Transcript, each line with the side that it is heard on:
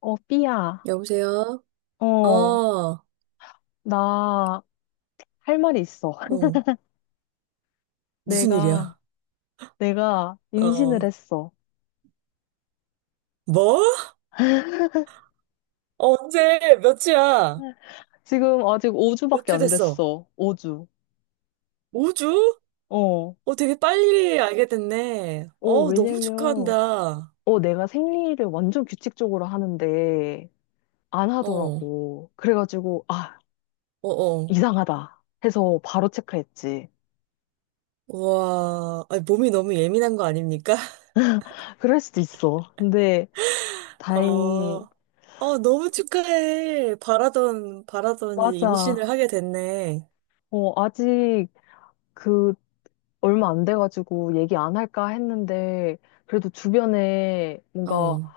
left: 삐야.
right: 여보세요? 어,
left: 어,
right: 어,
left: 나 할 말이 있어.
right: 무슨
left: 내가,
right: 일이야?
left: 내가 임신을
right: 어,
left: 했어.
right: 뭐? 어, 언제? 몇 주야?
left: 지금 아직
right: 몇
left: 5주밖에
right: 주
left: 안
right: 됐어?
left: 됐어. 5주.
right: 5주?
left: 어,
right: 어, 되게 빨리 알게 됐네. 어, 너무
left: 왜냐면,
right: 축하한다.
left: 내가 생리를 완전 규칙적으로 하는데 안
right: 어, 어,
left: 하더라고. 그래가지고,
right: 어.
left: 이상하다. 해서 바로 체크했지.
right: 와, 아니, 몸이 너무 예민한 거 아닙니까?
left: 그럴 수도 있어. 근데
right: 어,
left: 다행히,
right: 어, 너무 축하해. 바라더니 임신을
left: 맞아.
right: 하게 됐네.
left: 아직 그 얼마 안 돼가지고 얘기 안 할까 했는데, 그래도 주변에 뭔가
right: 어,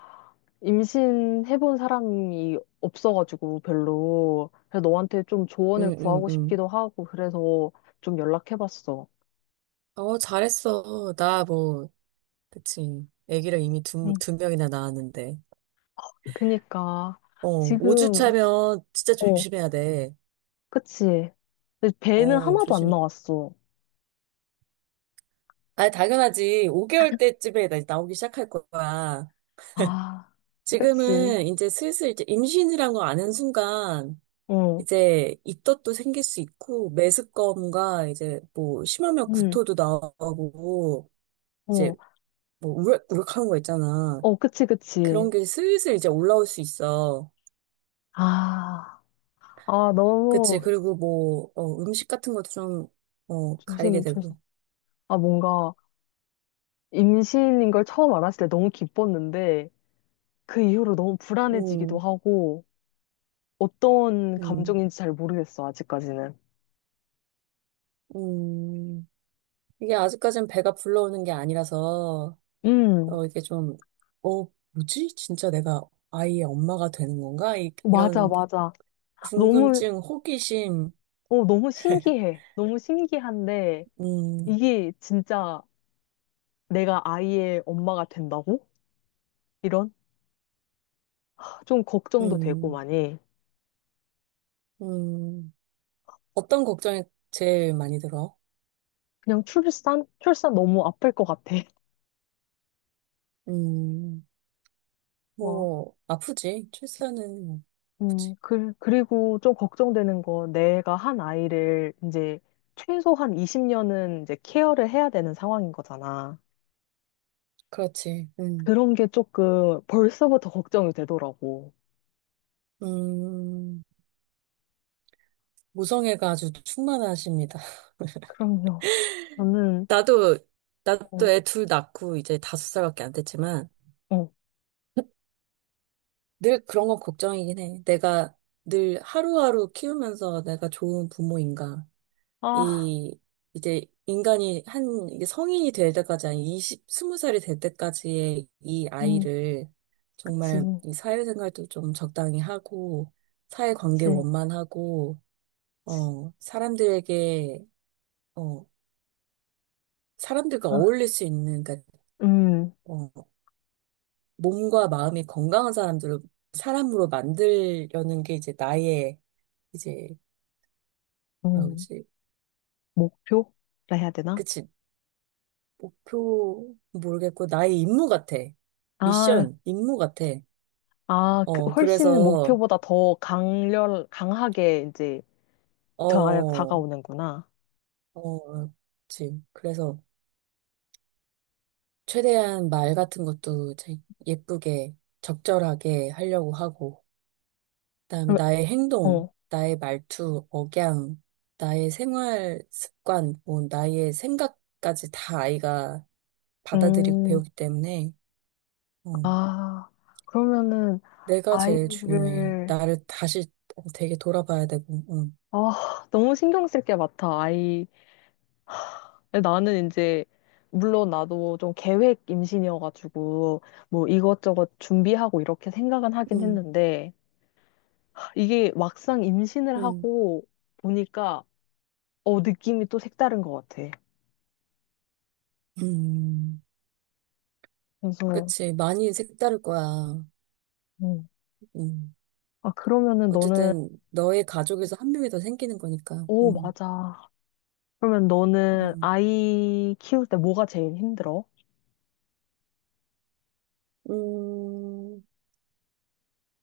left: 임신해본 사람이 없어가지고 별로. 그래서 너한테 좀 조언을
right: 응, 응,
left: 구하고
right: 응.
left: 싶기도 하고, 그래서 좀 연락해봤어.
right: 어, 잘했어. 나 뭐, 그치. 아기를 이미 두,
left: 응.
right: 두 명이나 낳았는데.
left: 그니까,
right: 어, 5주
left: 지금,
right: 차면 진짜
left: 어,
right: 조심해야 돼.
left: 그치. 근데 배는
right: 어,
left: 하나도 안
right: 조심.
left: 나왔어.
right: 아, 당연하지. 5개월 때쯤에 나오기 시작할 거야.
left: 아, 그치.
right: 지금은 이제 슬슬 이제 임신이란 거 아는 순간
left: 어,
right: 이제 입덧도 생길 수 있고 메스꺼움과 이제 뭐 심하면
left: 응,
right: 구토도 나오고 이제
left: 어,
right: 뭐 우럭하는 거 있잖아.
left: 어, 그치,
right: 그런
left: 그치.
right: 게 슬슬 이제 올라올 수 있어.
left: 아, 아,
right: 그치.
left: 너무,
right: 그리고 뭐, 어, 음식 같은 것도 좀, 어, 가리게
left: 조심, 조심.
right: 되고.
left: 아, 뭔가, 임신인 걸 처음 알았을 때 너무 기뻤는데 그 이후로 너무 불안해지기도
right: 음.
left: 하고 어떤
right: 음.
left: 감정인지 잘 모르겠어, 아직까지는.
right: 음. 이게 아직까진 배가 불러오는 게 아니라서,
left: 음,
right: 어, 이게 좀, 어, 뭐지? 진짜 내가 아이의 엄마가 되는 건가? 이,
left: 맞아,
right: 이런
left: 맞아. 너무,
right: 궁금증, 호기심,
left: 너무 신기해. 너무 신기한데
right: 음.
left: 이게 진짜 내가 아이의 엄마가 된다고? 이런? 좀 걱정도 되고
right: 음.
left: 많이.
right: 음. 어떤 걱정이 제일 많이 들어?
left: 그냥 출산? 출산 너무 아플 것 같아.
right: 음, 뭐, 아프지. 출산은 뭐, 아프지.
left: 그리고 좀 걱정되는 거, 내가 한 아이를 이제 최소한 20년은 이제 케어를 해야 되는 상황인 거잖아.
right: 그렇지. 음.
left: 그런 게 조금 벌써부터 걱정이 되더라고.
right: 음. 모성애가 아주 충만하십니다.
left: 그럼요. 나는,
right: 나도, 나도
left: 어,
right: 애 둘 낳고 이제 다섯 살밖에 안 됐지만
left: 어,
right: 늘 그런 건 걱정이긴 해. 내가 늘 하루하루 키우면서 내가 좋은 부모인가.
left: 아,
right: 이, 이제 인간이 이게 성인이 될 때까지, 한 20, 스무 살이 될 때까지의 이
left: 음,
right: 아이를
left: 그치,
right: 정말 이 사회생활도 좀 적당히 하고, 사회관계
left: 그치.
right: 원만하고, 어, 사람들에게, 어, 사람들과
left: 아,
right: 어울릴 수 있는, 그러니까
left: 음,
right: 어, 몸과 마음이 건강한 사람들을 사람으로 만들려는 게 이제 나의 이제 뭐라
left: 음,
right: 그러지?
left: 목표라 해야 되나?
right: 그치. 목표 모르겠고 나의 임무 같아.
left: 아,
right: 미션 임무 같아.
left: 아, 그
right: 어,
left: 훨씬
right: 그래서
left: 목표보다 더 강하게 이제
right: 어어
left: 다가오는구나.
right: 그치. 그래서 최대한 말 같은 것도 제- 예쁘게 적절하게 하려고 하고 그다음에
left: 그럼,
right: 나의 행동,
left: 어,
right: 나의 말투, 억양, 나의 생활 습관, 뭐 나의 생각까지 다 아이가 받아들이고
left: 음.
right: 배우기 때문에 어,
left: 아, 그러면은
right: 내가 제일 중요해.
left: 아이를.
right: 나를 다시 어, 되게 돌아봐야 되고. 어.
left: 너무 신경 쓸 게 많다. 아이 나는 이제 물론 나도 좀 계획 임신이어가지고 뭐 이것저것 준비하고 이렇게 생각은 하긴
right: 음.
left: 했는데 이게 막상 임신을
right: 음.
left: 하고 보니까 느낌이 또 색다른 것 같아.
right: 음.
left: 그래서
right: 그치. 많이 색다를 거야.
left: 음.
right: 음.
left: 그러면은 너는.
right: 어쨌든 너의 가족에서 한 명이 더 생기는 거니까.
left: 오,
right: 음.
left: 맞아. 그러면 너는
right: 음.
left: 아이 키울 때 뭐가 제일 힘들어?
right: 음.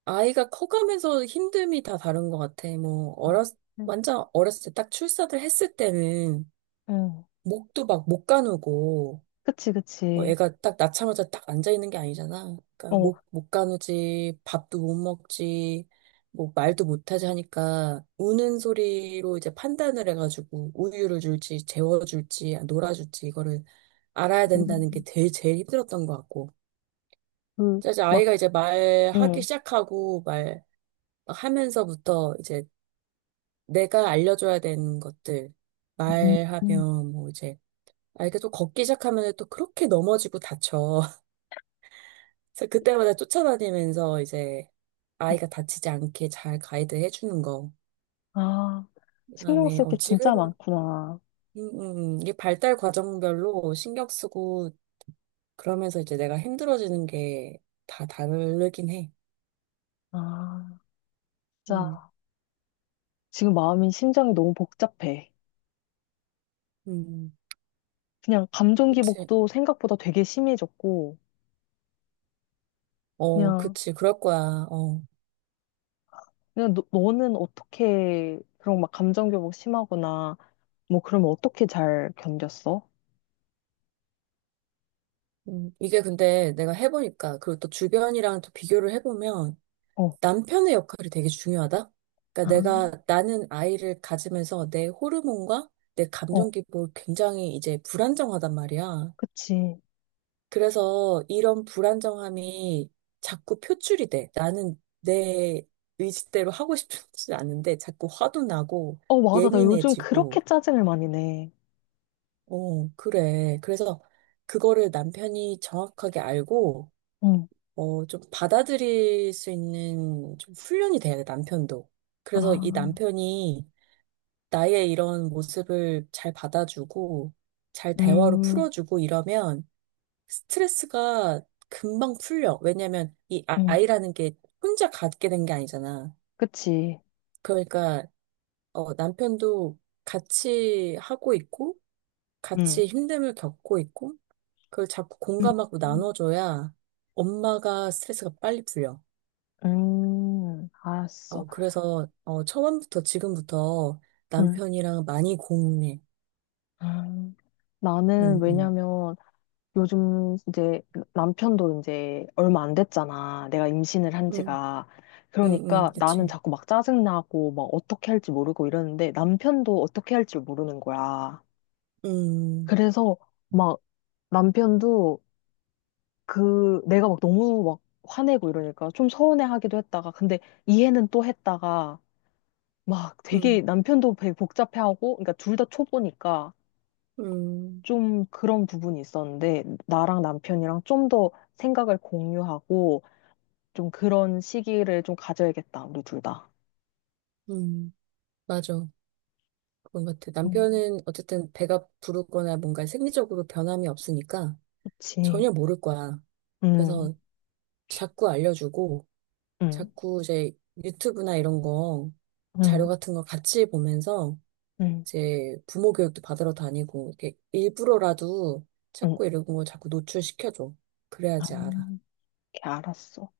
right: 아이가 커가면서 힘듦이 다 다른 것 같아. 뭐,
left: 아,
right: 어렸,
left: 응.
right: 완전 어렸을 때 딱 출산을 했을 때는
left: 응.
right: 목도 막 못 가누고,
left: 그치,
right: 뭐
left: 그치.
right: 애가 딱 낳자마자 딱 앉아있는 게 아니잖아. 그러니까
left: 어,
right: 목, 못 가누지, 밥도 못 먹지, 뭐 말도 못하지 하니까 우는 소리로 이제 판단을 해가지고 우유를 줄지, 재워줄지, 놀아줄지 이거를 알아야 된다는 게
left: 음,
right: 제일 힘들었던 것 같고.
left: 그,
right: 이제
left: 막,
right: 아이가 이제 말하기
left: 응,
right: 시작하고 말, 막 하면서부터 이제 내가 알려줘야 되는 것들
left: 음, 음,
right: 말하면 뭐 이제 아, 이게 또 걷기 시작하면 또 그렇게 넘어지고 다쳐. 그래서 그때마다 쫓아다니면서 이제
left: 어,
right: 아이가 다치지 않게 잘 가이드 해주는 거.
left: 아, 신경
right: 그다음에
left: 쓸
right: 어,
left: 게
right: 지금
left: 진짜 많구나.
right: 음. 음. 음. 이게 발달 과정별로 신경 쓰고 그러면서 이제 내가 힘들어지는 게 다 다르긴 해.
left: 아,
right: 음.
left: 진짜, 지금 마음이, 심장이 너무 복잡해.
right: 음.
left: 그냥 감정
right: 그치.
left: 기복도 생각보다 되게 심해졌고,
right: 어,
left: 그냥,
right: 그치. 그럴 거야. 어.
left: 그냥 너는 어떻게, 그런 막 감정 기복 심하거나, 뭐 그러면 어떻게 잘 견뎠어?
right: 이게 근데 내가 해보니까, 그리고 또 주변이랑 또 비교를 해보면,
left: 어,
right: 남편의 역할이 되게 중요하다?
left: 아,
right: 그러니까 내가, 나는 아이를 가지면서 내 호르몬과 내
left: 어,
right: 감정 기복이 굉장히 이제 불안정하단 말이야.
left: 그치.
right: 그래서 이런 불안정함이 자꾸 표출이 돼. 나는 내 의지대로 하고 싶지 않은데 자꾸 화도 나고
left: 어, 맞아. 나 요즘 그렇게
right: 예민해지고,
left: 짜증을 많이 내.
right: 어, 그래. 그래서 그거를 남편이 정확하게 알고,
left: 응,
right: 어, 좀 받아들일 수 있는 좀 훈련이 돼야 돼, 남편도. 그래서 이
left: 아,
right: 남편이 나의 이런 모습을 잘 받아주고, 잘 대화로
left: 음,
right: 풀어주고 이러면 스트레스가 금방 풀려. 왜냐면 이
left: 응,
right: 아이라는 게 혼자 갖게 된 게 아니잖아.
left: 그치.
right: 그러니까, 어, 남편도 같이 하고 있고,
left: 응.
right: 같이 힘듦을 겪고 있고, 그걸 자꾸
left: 음,
right: 공감하고 나눠줘야 엄마가 스트레스가 빨리 풀려.
left: 알았어.
right: 어, 그래서, 어, 처음부터 지금부터
left: 음,
right: 남편이랑 많이 공유해.
left: 음. 나는
right: 응응
left: 왜냐면 요즘 이제 남편도 이제 얼마 안 됐잖아. 내가 임신을 한
right: 응
left: 지가.
right: 응응
left: 그러니까 나는
right: 그치.
left: 자꾸 막 짜증나고 막 어떻게 할지 모르고 이러는데 남편도 어떻게 할지 모르는 거야.
right: 음.
left: 그래서 막 남편도 그 내가 막 너무 막 화내고 이러니까 좀 서운해하기도 했다가 근데 이해는 또 했다가 막 되게
right: 음.
left: 남편도 되게 복잡해하고, 그러니까 둘 다 초보니까
right: 음.
left: 좀 그런 부분이 있었는데, 나랑 남편이랑 좀 더 생각을 공유하고, 좀 그런 시기를 좀 가져야겠다, 우리 둘 다.
right: 음, 맞아. 그런 것 같아.
left: 음,
right: 남편은 어쨌든 배가 부르거나 뭔가 생리적으로 변함이 없으니까
left: 그치.
right: 전혀 모를 거야.
left: 응,
right: 그래서 자꾸 알려주고,
left: 응,
right: 자꾸 이제 유튜브나 이런 거, 자료
left: 응,
right: 같은 거 같이 보면서
left: 응,
right: 이제 부모 교육도 받으러 다니고 이렇게 일부러라도
left: 응.
right: 자꾸 이런 거 자꾸 노출시켜줘.
left: 아, 렇
right: 그래야지 알아.
left: 게 알았어.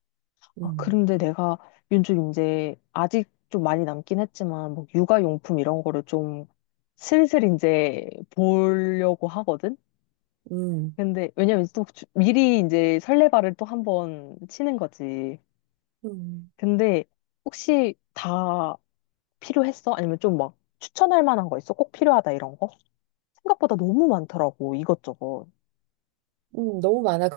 left: 아,
right: 음.
left: 그런데 내가 윤주 이제 아직 좀 많이 남긴 했지만, 뭐 육아용품 이런 거를 좀 슬슬 이제 보려고 하거든?
right: 음.
left: 근데 왜냐면 또 미리 이제 설레발을 또 한번 치는 거지.
right: 음.
left: 근데 혹시 다 필요했어? 아니면 좀 막 추천할 만한 거 있어? 꼭 필요하다 이런 거? 생각보다 너무 많더라고 이것저것.
right: 너무 많아.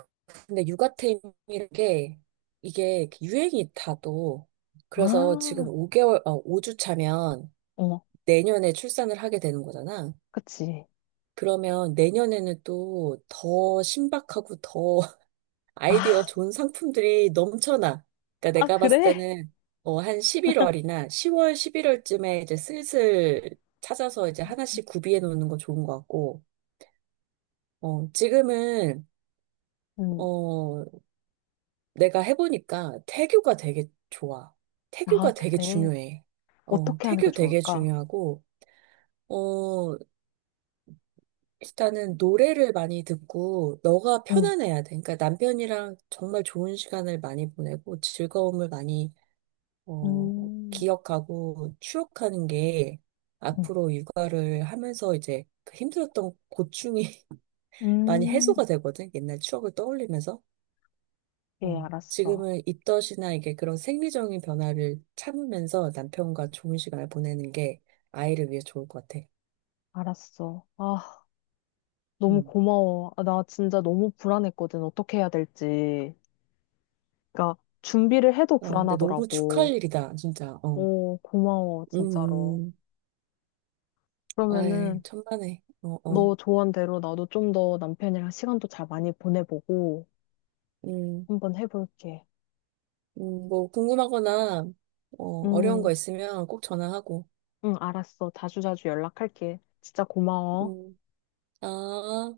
right: 근데 육아템이라는 게 이게 유행이 다도 그래서 지금
left: 아,
right: 5개월, 어, 5주 차면
left: 어,
right: 내년에 출산을 하게 되는 거잖아.
left: 그치.
right: 그러면 내년에는 또 더 신박하고 더
left: 아,
right: 아이디어 좋은 상품들이 넘쳐나. 그러니까
left: 아
right: 내가 봤을
left: 그래?
right: 때는 어, 한 11월이나 10월, 11월쯤에 이제 슬슬 찾아서 이제 하나씩 구비해 놓는 거 좋은 것 같고, 어, 지금은
left: 음,
right: 어, 내가 해보니까 태교가 되게 좋아.
left: 아
right: 태교가 되게
left: 그래.
right: 중요해. 어,
left: 어떻게 하는 게
right: 태교 되게
left: 좋을까?
right: 중요하고, 어, 일단은 노래를 많이 듣고 너가
left: 음,
right: 편안해야 돼. 그러니까 남편이랑 정말 좋은 시간을 많이 보내고 즐거움을 많이 어,
left: 음,
right: 기억하고 추억하는 게
left: 음,
right: 앞으로 육아를 하면서 이제 그 힘들었던 고충이 많이
left: 음.
right: 해소가 되거든. 옛날 추억을 떠올리면서.
left: 예,
right: 어,
left: 알았어.
right: 지금은 입덧이나 이게 그런 생리적인 변화를 참으면서 남편과 좋은 시간을 보내는 게 아이를 위해 좋을 것 같아.
left: 알았어. 아, 너무
right: 음.
left: 고마워. 아, 나 진짜 너무 불안했거든. 어떻게 해야 될지. 그러니까 준비를 해도
right: 어, 근데 너무 축하할
left: 불안하더라고.
right: 일이다, 진짜. 어.
left: 오, 고마워,
right: 음.
left: 진짜로.
right: 음. 아이,
left: 그러면은
right: 천만에. 어, 어.
left: 너 조언대로 나도 좀 더 남편이랑 시간도 잘 많이 보내보고
right: 음.
left: 한번 해볼게.
right: 뭐 궁금하거나 어, 어려운
left: 응
right: 거 있으면 꼭 전화하고.
left: 응, 알았어. 자주자주 연락할게. 진짜 고마워.
right: 음. 아,